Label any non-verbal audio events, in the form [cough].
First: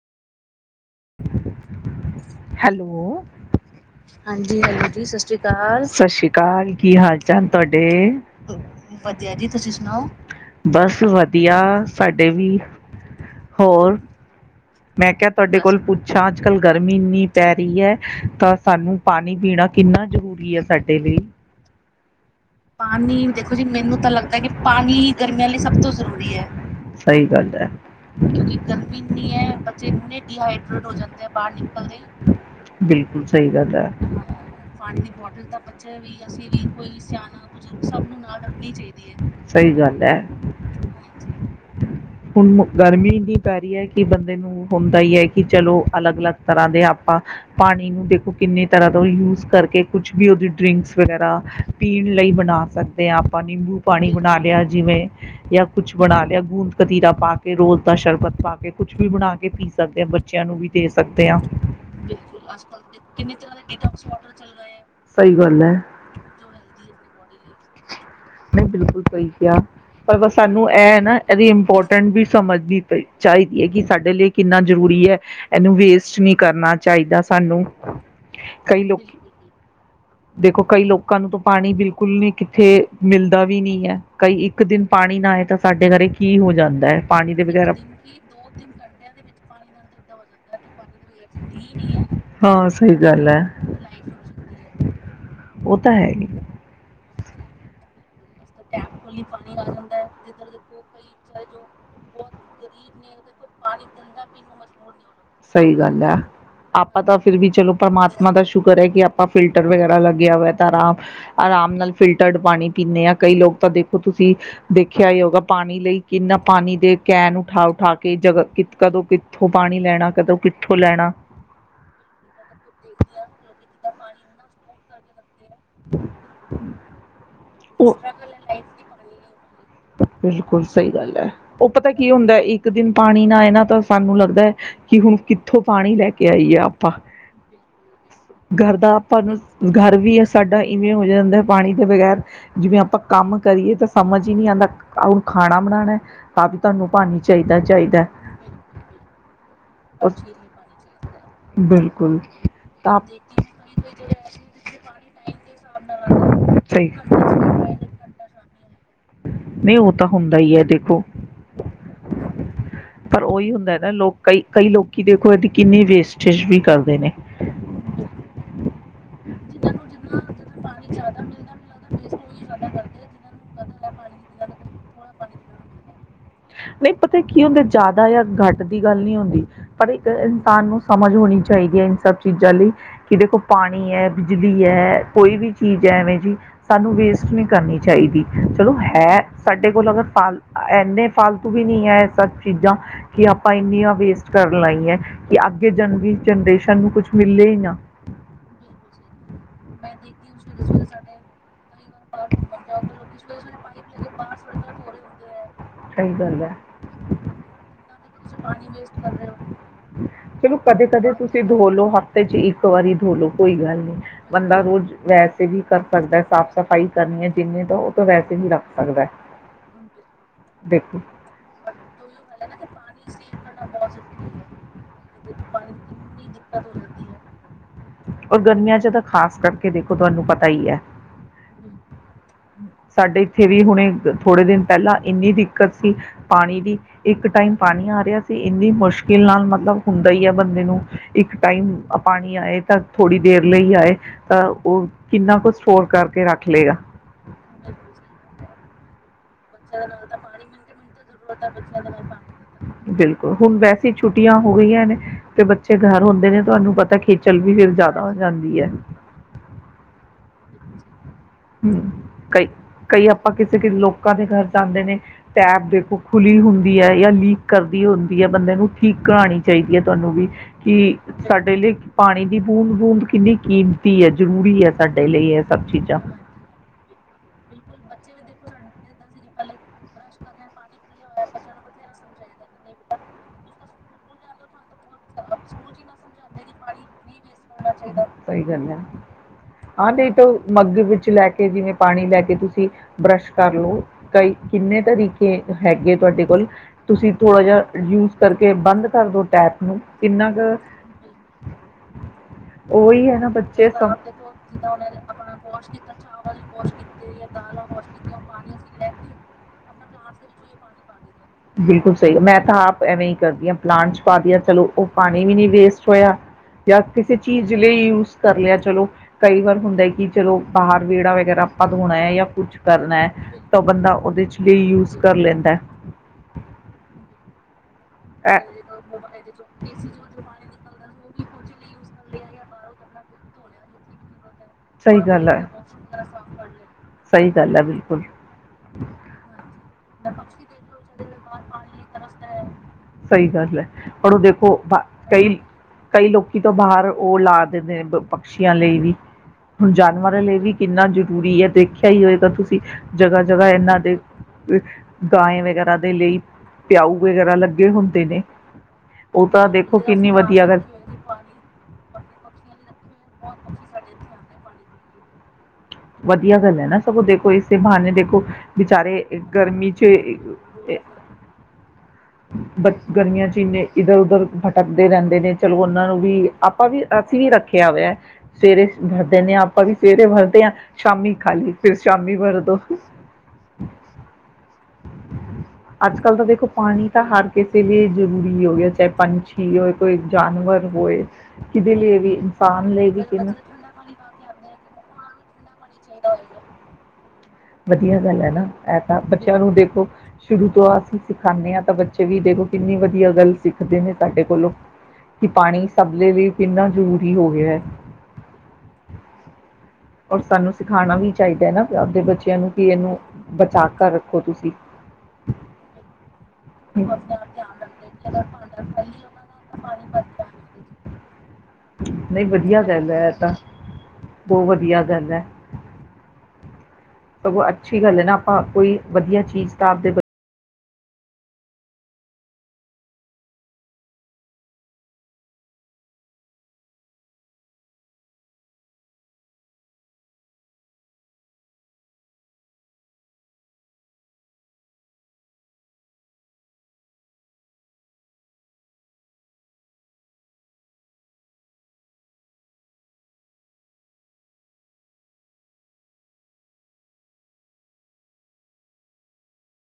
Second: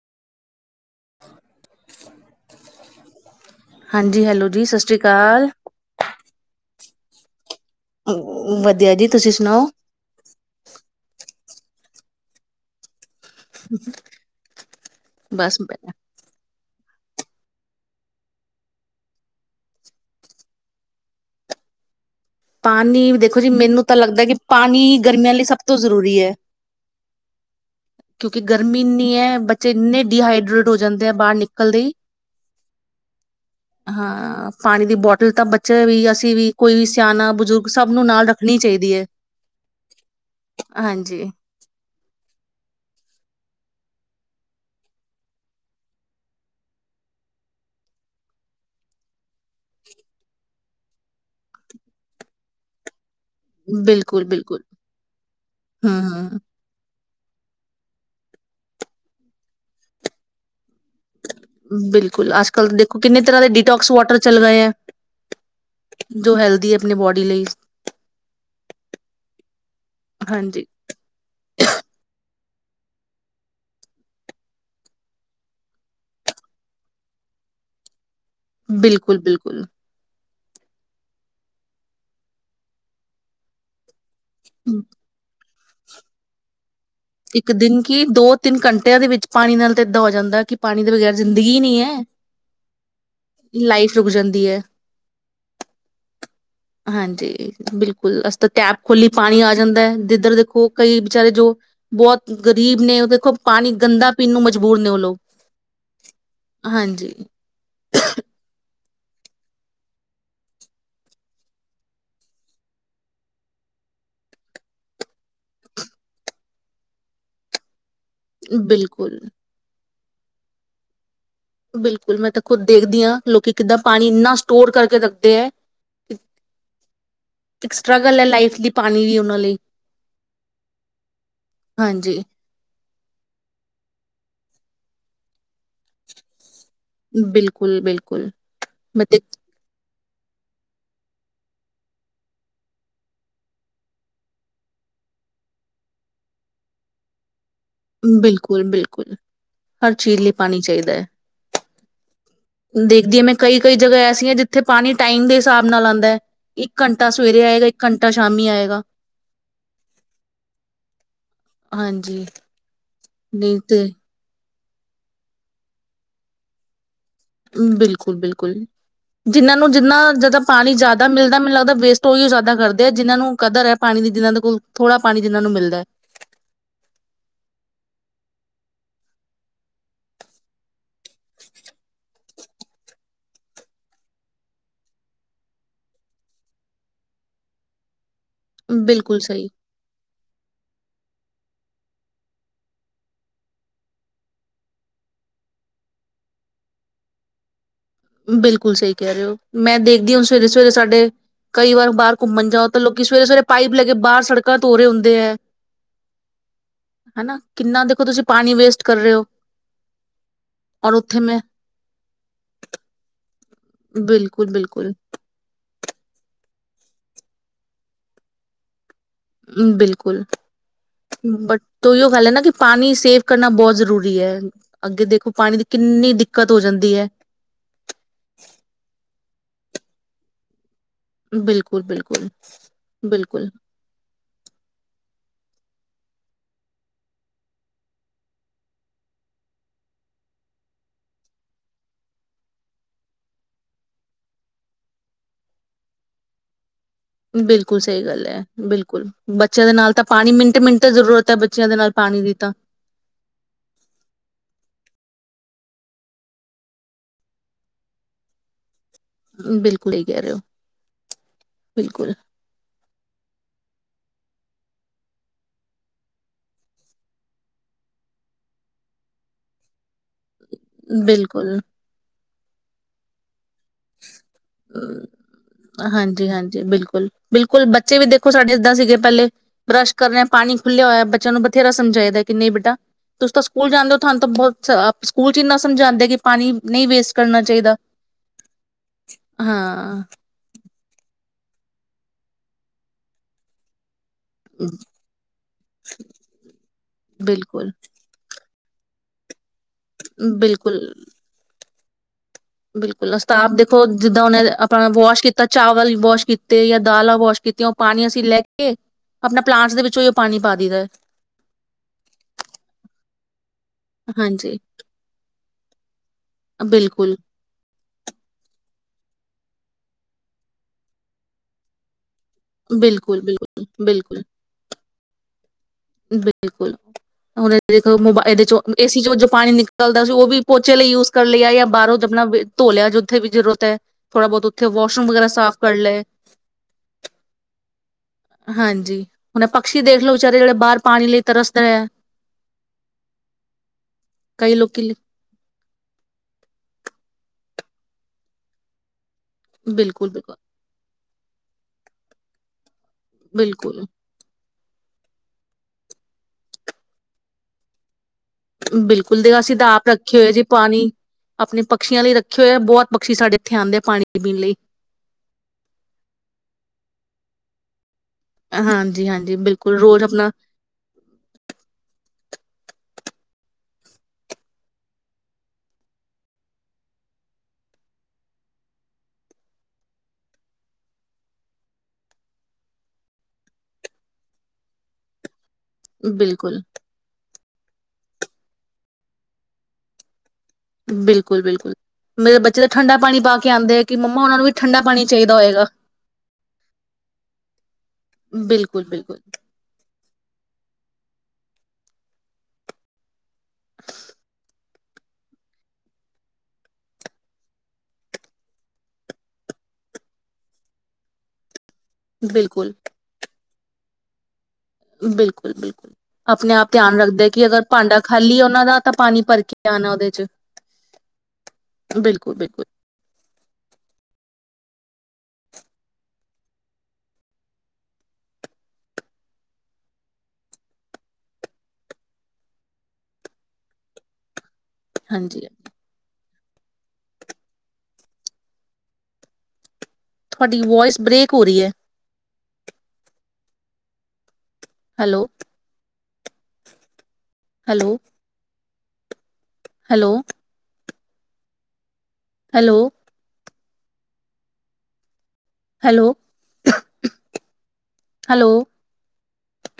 Hello ਹਾਂਜੀ hello ਜੀ ਸਤਿ ਸ਼੍ਰੀ ਅਕਾਲ, ਸਤਿ ਸ਼੍ਰੀ ਅਕਾਲ। ਕੀ ਹਾਲ ਚਾਲ ਤੁਹਾਡੇ ਵਧੀਆ ਜੀ ਤੁਸੀਂ ਸੁਣਾਓ ਬਸ ਵਧ ਵਧੀਆ ਸਾਡੇ ਵੀ ਹੋਰ ਮੈਂ ਕਿਹਾ ਬਸ ਤੁਹਾਡੇ ਕੋਲ ਬ- ਪੁੱਛਾਂ ਅੱਜ ਕੱਲ੍ਹ ਗੱਲ ਗਰਮੀ ਇਨੀ ਪੈ ਰਹੀ ਹੈ, ਤਾਂ ਸਾਨੂੰ ਪਾਣੀ ਪੀਣਾ ਕਿੰਨਾ ਜ਼ਰੂਰੀ ਹੈ, ਸਾਡੇ ਲਈ ਪਾਣੀ ਦੇਖੋ ਜੀ ਮੈਨੂੰ ਤਾ ਲਗਦਾ ਪਾਣੀ ਹੀ ਗਰਮੀਆ ਲਈ ਸਭ ਤੋ ਜਰੂਰੀ ਹੈ, ਸਹੀ ਗਲ ਹੈ ਕਿਉਂਕਿ ਗਰਮੀ ਇੰਨੀ ਹੈ ਬੱਚੇ ਇੰਨੇ ਡੀਹਾਈਡਰੇਟ ਡਿਹਾਈਡਰੈਟ ਹੋ ਆ ਜਾਂਦੇ ਬਾਹਰ ਨਿਕਲਦੇ ਹੀ, ਬਿਲਕੁਲ ਸਹੀ ਗੱਲ ਹੈ, ਹਾਂ ਪਾਣੀ ਦੀ ਬੋਟਲ ਤਾਂ ਬੋਤਲ ਬੱਚੇ ਵੀ, ਅਸੀਂ ਵੀ ਕੋਈ ਸਿਆਣਾ ਬਜ਼ੁਰਗ ਸਭ ਨੂੰ ਨਾਲ ਰੱਖਣੀ ਚਾਹੀਦੀ ਹੈ ਸਹੀ ਗੱਲ ਏ ਹਾਂਜੀ ਹੁਣ ਗਰਮੀ ਇਨੀ ਪੈ [unintelligible] ਨੂੰ ਹੁੰਦਾ ਹੀ ਹੈ, ਕਿ ਚਲੋ ਅਲੱਗ-ਅਲੱਗ ਤਰ੍ਹਾਂ ਦੇ ਆਪਾਂ ਪਾਣੀ ਨੂੰ ਦੇਖੋ ਕਿੰਨੇ ਤਰ੍ਹਾਂ ਦਾ ਯੂਜ ਕਰਕੇ ਕੁਛ ਵੀ ਉਹਦੀ ਡਰਿੰਕਸ ਵਗੈਰਾ ਪੀਣ ਲਈ ਬਣਾ ਸਕਦੇ ਤੇ ਆਪਾਂ ਨਿੰਬੂ ਪਾਣੀ ਬਿਲਕੁਲ ਬਣਾ ਬਿਲਕੁਲ ਲਿਆ ਜਿਵੇਂ ਜਾਂ ਕੁੱਛ ਹਮ ਬਣਾ ਹਮ ਲਿਆ ਗੂੰਦ ਕਤੀਰਾ ਪਾ, ਕੇ ਰੋਜ਼ ਦਾ ਸ਼ਰਬਤ ਪਾ, ਕੇ ਕੁਛ ਕੁਛ ਵੀ ਬਣਾ ਕੇ ਪੀ ਸਕਦੇ ਹਾਂ ਬੱਚਿਆਂ ਨੂੰ ਵੀ ਦੇ ਸਕਦੇ ਹਾਂ। ਬਿਲਕੁਲ ਅੱਜ ਕੱਲ ਦੇਖੋ ਕਿੰਨੇ ਤਰ੍ਹਾਂ ਦੇ ਡੀਟੋਕਸ ਵਾਟਰ ਚਲ ਰਹੇ ਆ, ਸਹੀ ਗੱਲ ਹੈ। ਜੋ ਹੈਲਦੀ ਆ, ਆਪਣੀ ਬੋਡੀ ਲਈ ਨਹੀਂ ਬਿਲਕੁਲ ਸਹੀ ਕਿਹਾ ਪਰ ਹਾਂਜੀ ਸਾਨੂੰ ਇਹ ਨਾ ਇਹਦੀ ਇੰਪੋਰਟੈਂਟ ਸਮਝਣੀ ਚਾਹੀਦੀ ਹੈ, ਕਿ ਸਾਡੇ ਲਈ ਕਿੰਨਾ ਜ਼ਰੂਰੀ ਹੈ, ਇਹਨੂੰ ਵੇਸਟ ਨਹੀਂ ਕਰਨਾ ਚਾਹੀਦਾ ਸਾਨੂੰ ਕਈ ਲੋਕ ਬਿਲਕੁਲ-ਬਿਲਕੁਲ ਦੇਖੋ ਕਈ ਲੋਕਾਂ ਨੂੰ ਤਾਂ ਪਾਣੀ ਬਿਲਕੁਲ ਨਹੀਂ ਉੱਥੇ ਮਿਲਦਾ ਵੀ ਨਹੀਂ ਹੈ ਕਈ ਇੱਕ ਦਿਨ ਪਾਣੀ ਨਾ ਆਏ ਤਾਂ ਸਾਡੇ ਘਰੇ ਕੀ ਹੋ ਜਾਂਦਾ ਹੈ ਪਾਣੀ ਦੇ ਇੱਕ ਬਗੈਰਾ ਦਿਨ ਕਿ ਦੋ ਤਿੰਨ ਘੰਟਿਆਂ ਦੇ ਵਿੱਚ ਪਾਣੀ ਨਾਲ ਤਾਂ ਇੱਦਾਂ ਹੋ ਜਾਂਦਾ ਕਿ ਪਾਣੀ ਦੇ ਬਗੈਰ ਜ਼ਿੰਦਗੀ ਨਹੀਂ ਹੈ, ਹਾਂ ਸਹੀ ਗੱਲ ਹੈ ਲਾਈਫ ਰੁਕ ਜਾਂਦੀ ਹੈ, ਉਹ ਤਾਂ ਹੈ ਹੀ ਹਾਂਜੀ ਬਿਲਕੁਲ ਤਾਂ ਟੈਪ ਖੋਲੀ ਪਾਣੀ ਆ ਜਾਂਦਾ ਹੈ, ਜਿੱਧਰ ਦੇਖੋ ਕਈ ਵਿਚਾਰੇ ਜੋ ਬਹੁਤ ਗ਼ਰੀਬ ਨੇ ਉਹ ਦੇਖੋ ਪਾਣੀ ਗੰਦਾ ਪੀਣ ਨੂੰ ਮਜਬੂਰ ਨੇ ਉਹ ਲੋਕ, ਸਹੀ ਗੱਲ ਹੈ ਹਾਂਜੀ ਕਰੇ ਕਿ ਆਪਾਂ ਫਿਲਟਰ ਵਗੈਰਾ ਲੱਗਿਆ ਹੋਵੇ ਤਾਂ ਆਰਾਮ ਆਰਾਮ ਨਾਲ ਫਿਲਟਰਡ ਪਾਣੀ ਪੀਂਦੇ ਹਾਂ ਕਈ ਲੋਕ ਤਾਂ ਦੇਖੋ ਤੁਸੀਂ ਦੇਖਿਆ ਹੀ ਹੋਗਾ ਪਾਣੀ ਲਈ ਕਿੰਨਾ ਪਾਣੀ ਦੇ ਕੈਨ ਉਠਾ ਉਠਾ ਕੇ ਕੇ ਜਗ ਕਿ ਕਦੋਂ ਬਿਲਕੁਲ ਕਿੱਥੋਂ ਪਾਣੀ ਲੈਣਾ ਕਦੋਂ ਕਿੱਥੋਂ ਲੈਣਾ ਬਿਲਕੁਲ, ਮੈਂ ਤਾਂ ਖੁਦ ਦੇਖਦੀ ਹਾਂ ਲੋਕੀ ਕਿੱਦਾਂ ਪਾਣੀ ਇੰਨਾ ਸਟੋਰ ਕਰ ਕੇ ਰੱਖਦੇ ਐ [inaudible] ਓ ਲਈ ਬਿਲਕੁੱਲ ਸਹੀ ਗੱਲ ਐ ਓ ਪਤਾ ਕੀ ਹਾਂਜੀ ਹੁੰਦਾ ਇੱਕ ਦਿਨ ਪਾਣੀ ਨਾ ਆਏ ਨਾ ਤਾਂ ਸਾਨੂੰ ਲੱਗਦਾ ਐ ਕਿ ਹੁਣ ਕਿੱਥੋਂ ਪਾਣੀ ਲੈ ਕੇ ਆਈਏ ਬਿਲਕੁਲ ਬਿਲਕੁਲ ਘਰ ਦਾ ਮੈਂ ਤੇ ਆਪਾਂ ਨੂੰ ਘਰ ਵੀ ਸਾਡਾ ਇਵੇਂ ਹੋ ਜਾਂਦਾ ਐ ਪਾਣੀ ਤੋਂ ਬਗੈਰ ਜਿਵੇਂ ਆਪਾਂ ਕੰਮ ਕਰੀਏ ਤਾਂ ਸਮਝ ਈ ਨੀ ਆਉਂਦਾ [unintelligible] ਖਾਣਾ ਬਣਾਉਣਾ ਤਾਂ ਵੀ ਤੁਹਾਨੂੰ ਪਾਣੀ ਚਾਹੀਦਾ ਚਾਹੀਦਾ ਬਿਲਕੁੱਲ ਬਿਲਕੁੱਲ ਹਰ ਔਰ ਚੀਜ਼ ਲਈ ਪਾਣੀ ਚਾਹੀਦਾ ਐ ਬਿਲਕੁਲ ਤਾਂ ਦੇਖਦੀ ਆ ਮੈਂ ਕਈ-ਕਈ ਜਗ੍ਹਾ ਐਸੀਆਂ ਜਿੱਥੇ ਪਾਣੀ ਟਾਈਮ ਦੇ ਹਿਸਾਬ ਨਾਲ ਆਂਦਾ ਇੱਕ ਸਹੀ ਘੰਟਾ ਸਵੇਰੇ ਆਏਗਾ ਇੱਕ ਘੰਟਾ ਸ਼ਾਮੀ ਆਏਗਾ ਨਹੀਂ ਓ ਤਾਂ ਹੁੰਦਾ ਹੀ ਆ ਦੇਖੋ ਹਾਂਜੀ ਪਰ ਓਹੀ ਨਹੀਂ ਹੁੰਦਾ ਐ ਤੇ ਨਾ ਲੋਕ ਕਈ ਲੋਕੀ ਦੇਖੋ ਇਹਦੀ ਕਿੰਨੀ ਵੇਸਟੇਜ ਵੀ ਕਰਦੇ ਨੇ ਬਿਲਕੁੱਲ ਬਿਲਕੁੱਲ ਜਿਨਾਂ ਨੂੰ ਜਿੰਨਾ ਜਾਦਾਂ ਪਾਣੀ ਜ਼ਿਆਦਾ ਮਿਲਦਾ ਮੈਨੂੰ ਲੱਗਦਾ ਵੇਸਟ ਓਹੀ ਓ ਜ਼ਿਆਦਾ ਕਰਦੇ ਆ ਜਿਹਨਾਂ ਨੂੰ ਕਦਰ ਐ ਪਾਣੀ ਦੀ ਜਿਹਨਾਂ ਦੇ ਕੋਲ ਥੋੜ੍ਹਾ ਪਾਣੀ ਜਿਹਨਾਂ ਨੂੰ ਮਿਲਦਾ ਨਹੀਂ ਪਤਾ ਕੀ ਹੁੰਦੇ ਜ਼ਿਆਦਾ ਜਾਂ ਗਟ ਦੀ ਗੱਲ ਨੀ ਹੁੰਦੀ ਪਰ ਇੱਕ ਇਨਸਾਨ ਨੂੰ ਸਮਝ ਹੋਣੀ ਚਾਹੀਦੀ ਐ ਇਨ ਸਭ ਚੀਜ਼ਾਂ ਲਈ ਕਿ ਦੇਖੋ ਪਾਣੀ ਐ, ਬਿਜਲੀ ਐ, ਕੋਈ ਵੀ ਚੀਜ਼ ਐ ਐਵੇਂ ਜੀ ਸਾਨੂੰ ਵੇਸਟ ਨਹੀਂ ਕਰਨੀ ਚਾਹੀਦੀ। ਚਲੋ ਹੈ ਬਿਲਕੁਲ ਸਹੀ ਸਾਡੇ ਕੋਲ ਅਗਰ ਫਲ ਇੰਨੇ ਫਾਲਤੂ ਵੀ ਨਹੀਂ ਹੈ ਏ ਸਭ ਚੀਜ਼ਾਂ ਕਿ ਆਪਾਂ ਇੰਨੀਆਂ ਵੇਸਟ ਕਰਨ ਲਾਈ ਐ ਕਿ ਅੱਗੇ ਜਨੀ ਜਨਰੇਸ਼ਨ ਨੂੰ ਕੁੱਛ ਮਿਲੇ ਈ ਨਾ। ਬਿਲਕੁੱਲ ਸਹੀ ਕਹਿ ਰਹੇ ਹੋ ਮੈਂ ਦੇਖਦੀ [unintelligible] ਸਵੇਰੇ-ਸਵੇਰੇ ਸਾਡੇ ਕਈ ਵਾਰ ਬਾਹਰ ਘੁੰਮਣ ਜਾਓ ਤਾਂ ਲੋਕੀ ਸਵੇਰੇ ਸਵੇਰੇ ਪਾਈਪ ਲੇਕੇ ਬਾਹਰ ਸੜਕਾਂ ਧੋਰੇ ਹੁੰਦੇ ਐ ਸਹੀ ਗੱਲ ਹੈ ਹਨਾ ਕਿੰਨਾ ਦੇਖੋ ਤੁਸੀਂ ਪਾਣੀ ਵੇਸਟ ਕਰ ਰਹੇ ਓ ਚਲੋ ਔਰ ਕਦੇ-ਕਦੇ ਉੱਥੇ ਮੈਂ ਤੁਸੀਂ ਧੋ ਲਓ, ਹਫ਼ਤੇ 'ਚ ਇੱਕ ਵਾਰੀ ਧੋਲੋ ਕੋਈ ਗੱਲ ਨੀ ਬਿਲਕੁਲ ਬੰਦਾ ਬਿਲਕੁਲ ਰੋਜ਼ ਵੈਸੇ ਵੀ ਕਰ ਸਕਦਾ ਸਾਫ਼ ਸਫ਼ਾਈ ਕਰਨੀ ਹੈ ਜਿਨੇ ਤੋਂ ਉਹ ਤੋ ਵੈਸੇ ਹੀ ਰੱਖ ਸਕਦਾ ਬਿਲਕੁੱਲ ਦੇਖੋ। ਬਟ ਤੋਂਈਓ ਗੱਲ ਐ ਨਾ ਕਿ ਪਾਣੀ ਸੇਵ ਕਰਨਾ ਬਹੁਤ ਜ਼ਰੂਰੀ ਐ ਅੱਗੇ ਦੇਖੋ ਪਾਣੀ ਦੀ ਕਿੰਨੀ ਦਿੱਕਤ ਹੋ ਜਾਂਦੀ ਐ ਔਰ ਗਰਮੀਆਂ 'ਚ ਤਾਂ ਖ਼ਾਸ ਕਰਕੇ ਦੇਖੋ ਤੁਹਾਨੂੰ ਪਤਾ ਹੀ ਐ ਬਿਲਕੁਲ ਬਿਲਕੁਲ ਸਾਡੇ ਇੱਥੇ ਬਿਲਕੁਲ ਵੀ ਹੁਣੇ ਥੋੜੇ ਦਿਨ ਪਹਿਲਾਂ ਇੰਨੀ ਦਿੱਕ ਕਤ ਸੀ ਪਾਣੀ ਦੀ ਇੱਕ ਟਾਈਮ ਪਾਣੀ ਆ ਰਿਹਾ ਸੀ ਇੰਨੀ ਮੁਸ਼ਕਿਲ ਨਾਲ ਮਤਲਬ ਹੁੰਦਾ ਹੀ ਆ ਬੰਦੇ ਨੂੰ ਇੱਕ ਟਾਈਮ ਪਾਣੀ ਆਏ ਤਾਂ ਥੋੜ੍ਹੀ ਦੇਰ ਲਈ ਆਏ ਤਾਂ ਉਹ ਕਿੰਨਾ ਕੁਛ ਸਟੋਰ ਕਰ ਕੇ ਰੱਖ ਲੇਗਾ। ਬਿਲਕੁੱਲ ਸਹੀ ਗੱਲ ਐ ਬਿਲਕੁੱਲ। ਬੱਚਿਆਂ ਦੇ ਨਾਲ ਤਾਂ ਪਾਣੀ ਮਿੰਟ-ਮਿੰਟ ਜ਼ਰੂਰ [inaudible] ਬਿਲਕੁੱਲ ਹੁਣ ਵੈਸੇ ਈ ਛੁੱਟੀਆਂ ਹੋ ਗਈਆਂ ਨੇ ਤੇ ਬੱਚੇ ਘਰ ਹੁੰਦੇ ਨੇ ਤੁਹਾਨੂੰ ਪਤਾ ਖੇਚਲ ਵੀ ਫਿਰ ਜ਼ਿਆਦਾ ਹੋ ਜਾਂਦੀ ਐ ਬਿਲਕੁਲ ਹੀ ਕਹਿ ਰਹੇ ਹੋ ਹੂੰ ਬਿਲਕੁਲ ਕਈ ਕਈ ਆਪਾਂ ਕਿਸੇ ਕਿਸ ਲੋਕਾਂ ਦੇ ਘਰ ਜਾਂਦੇ ਨੇ ਟੈਬ ਦੇਖੋ, ਖੁੱਲੀ ਹੁੰਦੀ ਐ ਜਾਂ ਲੀਕ ਕਰਦੀ ਹੁੰਦੀ ਐ, ਬੰਦੇ ਨੂੰ ਠੀਕ ਕਰਾਣੀ ਚਾਈਦੀ ਐ। ਤੁਆਨੂੰ ਵੀ ਕਿ ਸਾਡੇ ਬਿਲਕੁਲ ਲਈ ਪਾਣੀ ਦੀ ਬੂੰਦ ਬੂੰਦ ਕਿੰਨੀ ਕੀਮਤੀ ਐ, ਜ਼ਰੂਰੀ ਐ ਸਾਡੇ ਅ, ਲਈ ਇਹ ਸਭ ਚੀਜ਼ਾਂ। ਹਾਂਜੀ ਹਾਂਜੀ ਬਿਲਕੁਲ, ਬਿਲਕੁਲ ਬੱਚੇ ਵੀ ਦੇਖੋ ਸਾਡੇ ਏਦਾਂ ਸੀਗੇ ਪਹਿਲੇ ਬਰੱਸ਼ ਕਰ ਪਾਣੀ ਖੁੱਲਿਆ ਹੋਇਆ ਬੱਚਿਆਂ ਨੂੰ ਬਥੇਰਾ ਸਮਝਾਈਦਾ ਕਿ ਨਹੀਂ ਬੇਟਾ ਤੁਸੀਂ ਤਾਂ ਸਕੂਲ ਜਾਂਨੇ ਹੋ ਤੁਹਾਨੂੰ ਤਾਂ ਬਹੁਤ ਸਕੂਲ ਚ ਇਨਾ ਸਮਝਾਂਦੇ ਕਿ ਪਾਣੀ ਨਹੀਂ ਵੇਸ ਕਰਨਾ ਚਾਹੀਦਾ ਸਹੀ ਗੱਲ ਐ। ਹਾਂ ਆਹਦੇ ਤੋਂ ਮਗ ਵ ਲੈ ਕੇ ਜਿਵੇਂ ਪਾਣੀ ਲੈ ਕੇ ਤੁਸੀਂ ਬਰੱਸ਼ ਕਰ ਲਓ। ਕਈ ਕਿੰਨੇ ਤਰੀਕੇ ਹੈਗੇ, ਤੁਹਾਡੇ ਕੋਲ ਤੁਸੀਂ ਥੋੜ੍ਹਾ ਜਿਹਾ ਬਿਲਕੁਲ, ਯੂਜ ਕਰ ਕੇ ਬੰਦ ਕਰਦੋ ਟੈਪ ਨੂੰ ਕਿੰਨਾ ਕੁ ਬਿਲਕੁਲ [unintelligible] ਉਹੀ ਬਿਲਕੁਲ ਹੈ ਨਾ ਅਸਤਾ ਆਪ ਬੱਚੇ ਦੇਖੋ, ਸਮ ਜਿੱਦਾਂ ਉਹਨੇ ਆਪਣਾ ਵਾਸ਼ ਕੀਤਾ ਚਾਵਲ ਵਾਸ਼ ਕੀਤੇ ਜਾਂ ਦਾਲਾਂ ਵਾਸ਼ ਕੀਤੀਆਂ ਉਹ ਪਾਣੀ ਅਸੀਂ ਲੈ ਕੇ ਆਪਣਾ ਪਲਾਂਟਸ ਦੇ ਵਿੱਚੋਂ ਪਾਣੀ ਪਾ ਦਈਦਾ। ਬਿਲਕੁਲ ਸਹੀ ਮੈਂ ਤਾਂ ਆਪ ਐਵੇਂ ਹੀ ਕਰਦੀ ਆਂ। ਪਲਾਂਟ ਚ ਪਾ ਦਿਆਂ ਹਾਂਜੀ ਚਲੋ ਉਹ ਪਾਣੀ ਵੀ ਨਹੀਂ ਵੇਸਟ ਹੋਇਆ ਜਾਂ ਕਿਸੇ ਬਿਲਕੁਲ, ਚੀਜ਼ ਲਈ ਯੂਜ਼ ਕਰ ਲਿਆ ਚਲੋ। ਕਈ ਵਾਰ ਹੁੰਦਾ ਕਿ ਚਲੋ ਬਾਹਰ ਵਿਹੜਾ ਵਗੈਰਾ ਆਪਾਂ ਧੋਣਾ ਐ ਜਾਂ ਕੁਛ ਕਰਨਾ ਐ, ਬਿਲਕੁਲ, ਤਾਂ ਬਿਲਕੁਲ, ਬੰਦਾ ਬਿਲਕੁਲ, ਉਹਦੇ ਚ ਲਈ ਯੂਜ਼ ਕਰ ਲੈਂਦਾ। ਬਿਲਕੁਲ ਹੁਣੇ ਖੋ ਮੋਬ ਇਹਦੇ ਚੋਂ ਏਸੀ ਚੋਂ ਜੋ ਪਾਣੀ ਨਿਕਲਦਾ ਸੀ ਉਹ ਵੀ ਪੋਚੇ ਲਈ ਯੂਜ ਕਰ ਲਿਆ ਜਾਂ ਬਾਹਰੋਂ ਆਪਣਾ ਧੋ ਲਿਆ ਜੋ ਉੱਥੇ ਵੀ ਜ਼ਰੂਰਤ ਐ। ਥੋੜਾ ਬੋਤ ਓਥੇ ਸਹੀ ਵਾਸ਼ਰੂਮ ਵਗੈਰਾ ਗੱਲ ਹੈ। ਸਾਫ ਕਰ ਲਏ, ਲਿਆ। ਸਹੀ ਗੱਲ ਹੈ ਬਿਲਕੁਲ [unintelligible] ਹਾਂਜੀ ਪਕਸ਼ੀ ਦੇਖ ਲਓ ਵਿਚਾਰੇ ਜਿਹੜੇ ਬਾਹਰ ਪਾਣੀ ਲਈ ਤਰਸਦੇ ਐ। ਉਹ ਕਈ ਕਈ ਲੋਕੀ ਤੋਂ ਬਾਹਰ ਉਹ ਲਾ ਦਿੰਦੇ ਨੇ ਪਕਸ਼ੀਆਂ ਲਈ ਵੀ ਹੁਣ ਬਿਲਕੁਲ, ਜਾਨਵਰਾਂ ਬਿਲਕੁਲ ਲਈ ਵੀ ਕਿੰਨਾ ਜ ਪੂਰੀ ਹੈ, ਦੇਖਿਆ ਹੀ ਹੋਏਗਾ ਤੁਸੀਂ। ਜਗ੍ਹਾ-ਜਗ੍ਹਾ ਇਹਨਾਂ ਬਿਲਕੁਲ, ਦੇ ਗਾਂਏ ਵਗੈਰਾ ਦੇ ਲਈ ਪਿਆਊ ਵਗੈਰਾ ਲੱਗੇ ਹੁੰਦੇ ਨੇ। ਬਿਲਕੁਲ ਉਹ ਦੇ ਅਸੀਂ ਤਾਂ ਦੇਖੋ ਆਪ ਕਿੰਨੀ ਰੱਖੇ ਹੋਏ ਜੀ ਵਧੀਆ ਗੱਲ ਪਾਣੀ ਆਪਣੇ ਪਕਛੀਆਂ ਲਈ ਰੱਖੇ ਹੋਏ ਆ ਬਹੁਤ ਪਕਸ਼ੀ ਸਾਡੇ ਇੱਥੇ ਆਂਦੇ ਆ ਪਾਣੀ ਪੀਣ ਲਈ ਵਧੀਆ ਗੱਲ ਹੈ, ਨਾ ਸਗੋਂ ਦੇਖੋ ਇਸੇ ਬਹਾਨੇ ਦੇਖੋ ਬਚਾਰੇ ਹਾਂਜੀ, ਹਾਂਜੀ ਗਰਮੀ ਬਿਲਕੁਲ ਚ ਰੋਜ਼ ਆਪਣਾ ਬ ਗਰਮੀਆਂ ਚ ਇੰਨੇ ਇੱਧਰ ਉਧਰ ਭਟਕਦੇ ਰਹਿੰਦੇ ਨੇ, ਚਲੋ ਉਹਨਾਂ ਨੂੰ ਵੀ ਆਪਾਂ ਵੀ ਅਸੀਂ ਵੀ ਰੱਖਿਆ ਹੋਇਆ ਸਵੇਰੇ ਵਰ ਦੇਨੇ ਹਾਂ, ਆਪਾਂ ਵੀ ਸਵੇਰੇ ਵਰਦੇ ਹਾਂ। ਸ਼ਾਮੀ ਖਾਲੀ ਫਿਰ ਸ਼ਾਮੀ ਵਰਦੋ। ਅੱਜ- ਕੱਲ੍ਹ ਤਾਂ ਦੇਖੋ ਬਿਲਕੁਲ, ਪਾਣੀ ਤਾਂ ਹਰ ਕਿਸੇ ਲਈ ਜ਼ਰੂਰੀ ਹੋ ਗਿਆ ਚਾਹੇ ਪੰਛੀ ਹੋ ਕੋਈ ਜਾਨ ਬਿਲਕੁਲ- ਬਿਲਕੁਲ ਮੇਰੇ ਬੱਚੇ ਤਾਂ ਇਨਸਾਨ ਲਈ ਠੰਡਾ ਵੀ ਪਾਣੀ ਕਿੰਨਾ ਪਾ ਕੇ ਆਂਦੇ ਹੈ, ਕਿ ਮੰਮਾ ਉਹਨਾ ਨੂੰ ਵੀ ਠੰਡਾ ਪਾਣੀ ਚਾਹੀਦਾ। ਦ ਹੋਏਗਾ, ਦਾ ਵਧੀਆ ਗੱਲ ਹੈ, ਨਾ ਇਹ ਬਿਲਕੁਲ, ਤਾਂ ਬਿਲਕੁਲ। ਬੱਚਿਆਂ ਨੂੰ ਦੇਖੋ ਸ਼ੁਰੂ ਤੋਂ ਅਸੀਂ ਸਿਖਾਂਦੇ ਹਾਂ ਤਾਂ ਬੱਚੇ ਵੀ ਦੇਖੋ ਕਿੰਨੀ ਵਧੀਆ ਗੱਲ ਸਿੱਖਦੇ ਨੇ ਤੁਹਾਡੇ ਕੋਲੋਂ ਕਿ ਪਾਣੀ ਸਭ ਦੇ ਲਈ ਕਿੰਨਾ ਜ਼ਰੂਰੀ ਹੋ ਗਿਆ ਹੈ। ਔਰ ਸਾਨੂੰ ਸਿਖਾਣਾ ਵੀ ਚਾਹੀਦਾ ਨਾ। ਆਪਦੇ ਬੱਚਿਆਂ ਨੂੰ ਕੀ ਬਿਲਕੁਲ, ਇਹਨੂੰ ਚਾਕ ਘਰ ਰੱਖੋ ਤੁਸੀਂ ਬਿਲਕੁਲ- ਬਿਲਕੁਲ ਆਪਣੇ ਆਪ ਧਿਆਨ ਰੱਖਦੇ ਕਿ ਅਗਰ ਭਾਂਡਾ ਖਾਲੀ ਐ ਉਹਨਾਂ ਦਾ ਤਾਂ ਪਾਣੀ ਭਰ ਕੇ ਆਣਾ ਉਹਦੇ ਚ ਨਹੀਂ ਬਿਲਕੁਲ- ਵਧੀਆ ਬਿਲਕੁਲ। ਗੱਲ ਹੈ ਇਹ ਤਾਂ ਬਹੁਤ ਵਧੀਆ ਗੱਲ ਹੈ। ਸਗੋਂ ਅੱਛੀ ਗੱਲ ਹੈ, ਨਾ ਆਪਾਂ ਕੋਈ ਵਧੀਆ ਚੀਜ਼ ਤਾਂ ਆਪਦੇ ਬੱਚਿ ਹਾਂਜੀ, ਹਾਂ। ਤੁਹਾਡੀ ਵੋਇਸ ਬਰੇੇਕ ਹੋ ਰਹੀ ਹੈ। Hello, hello, hello, hello, hello, hello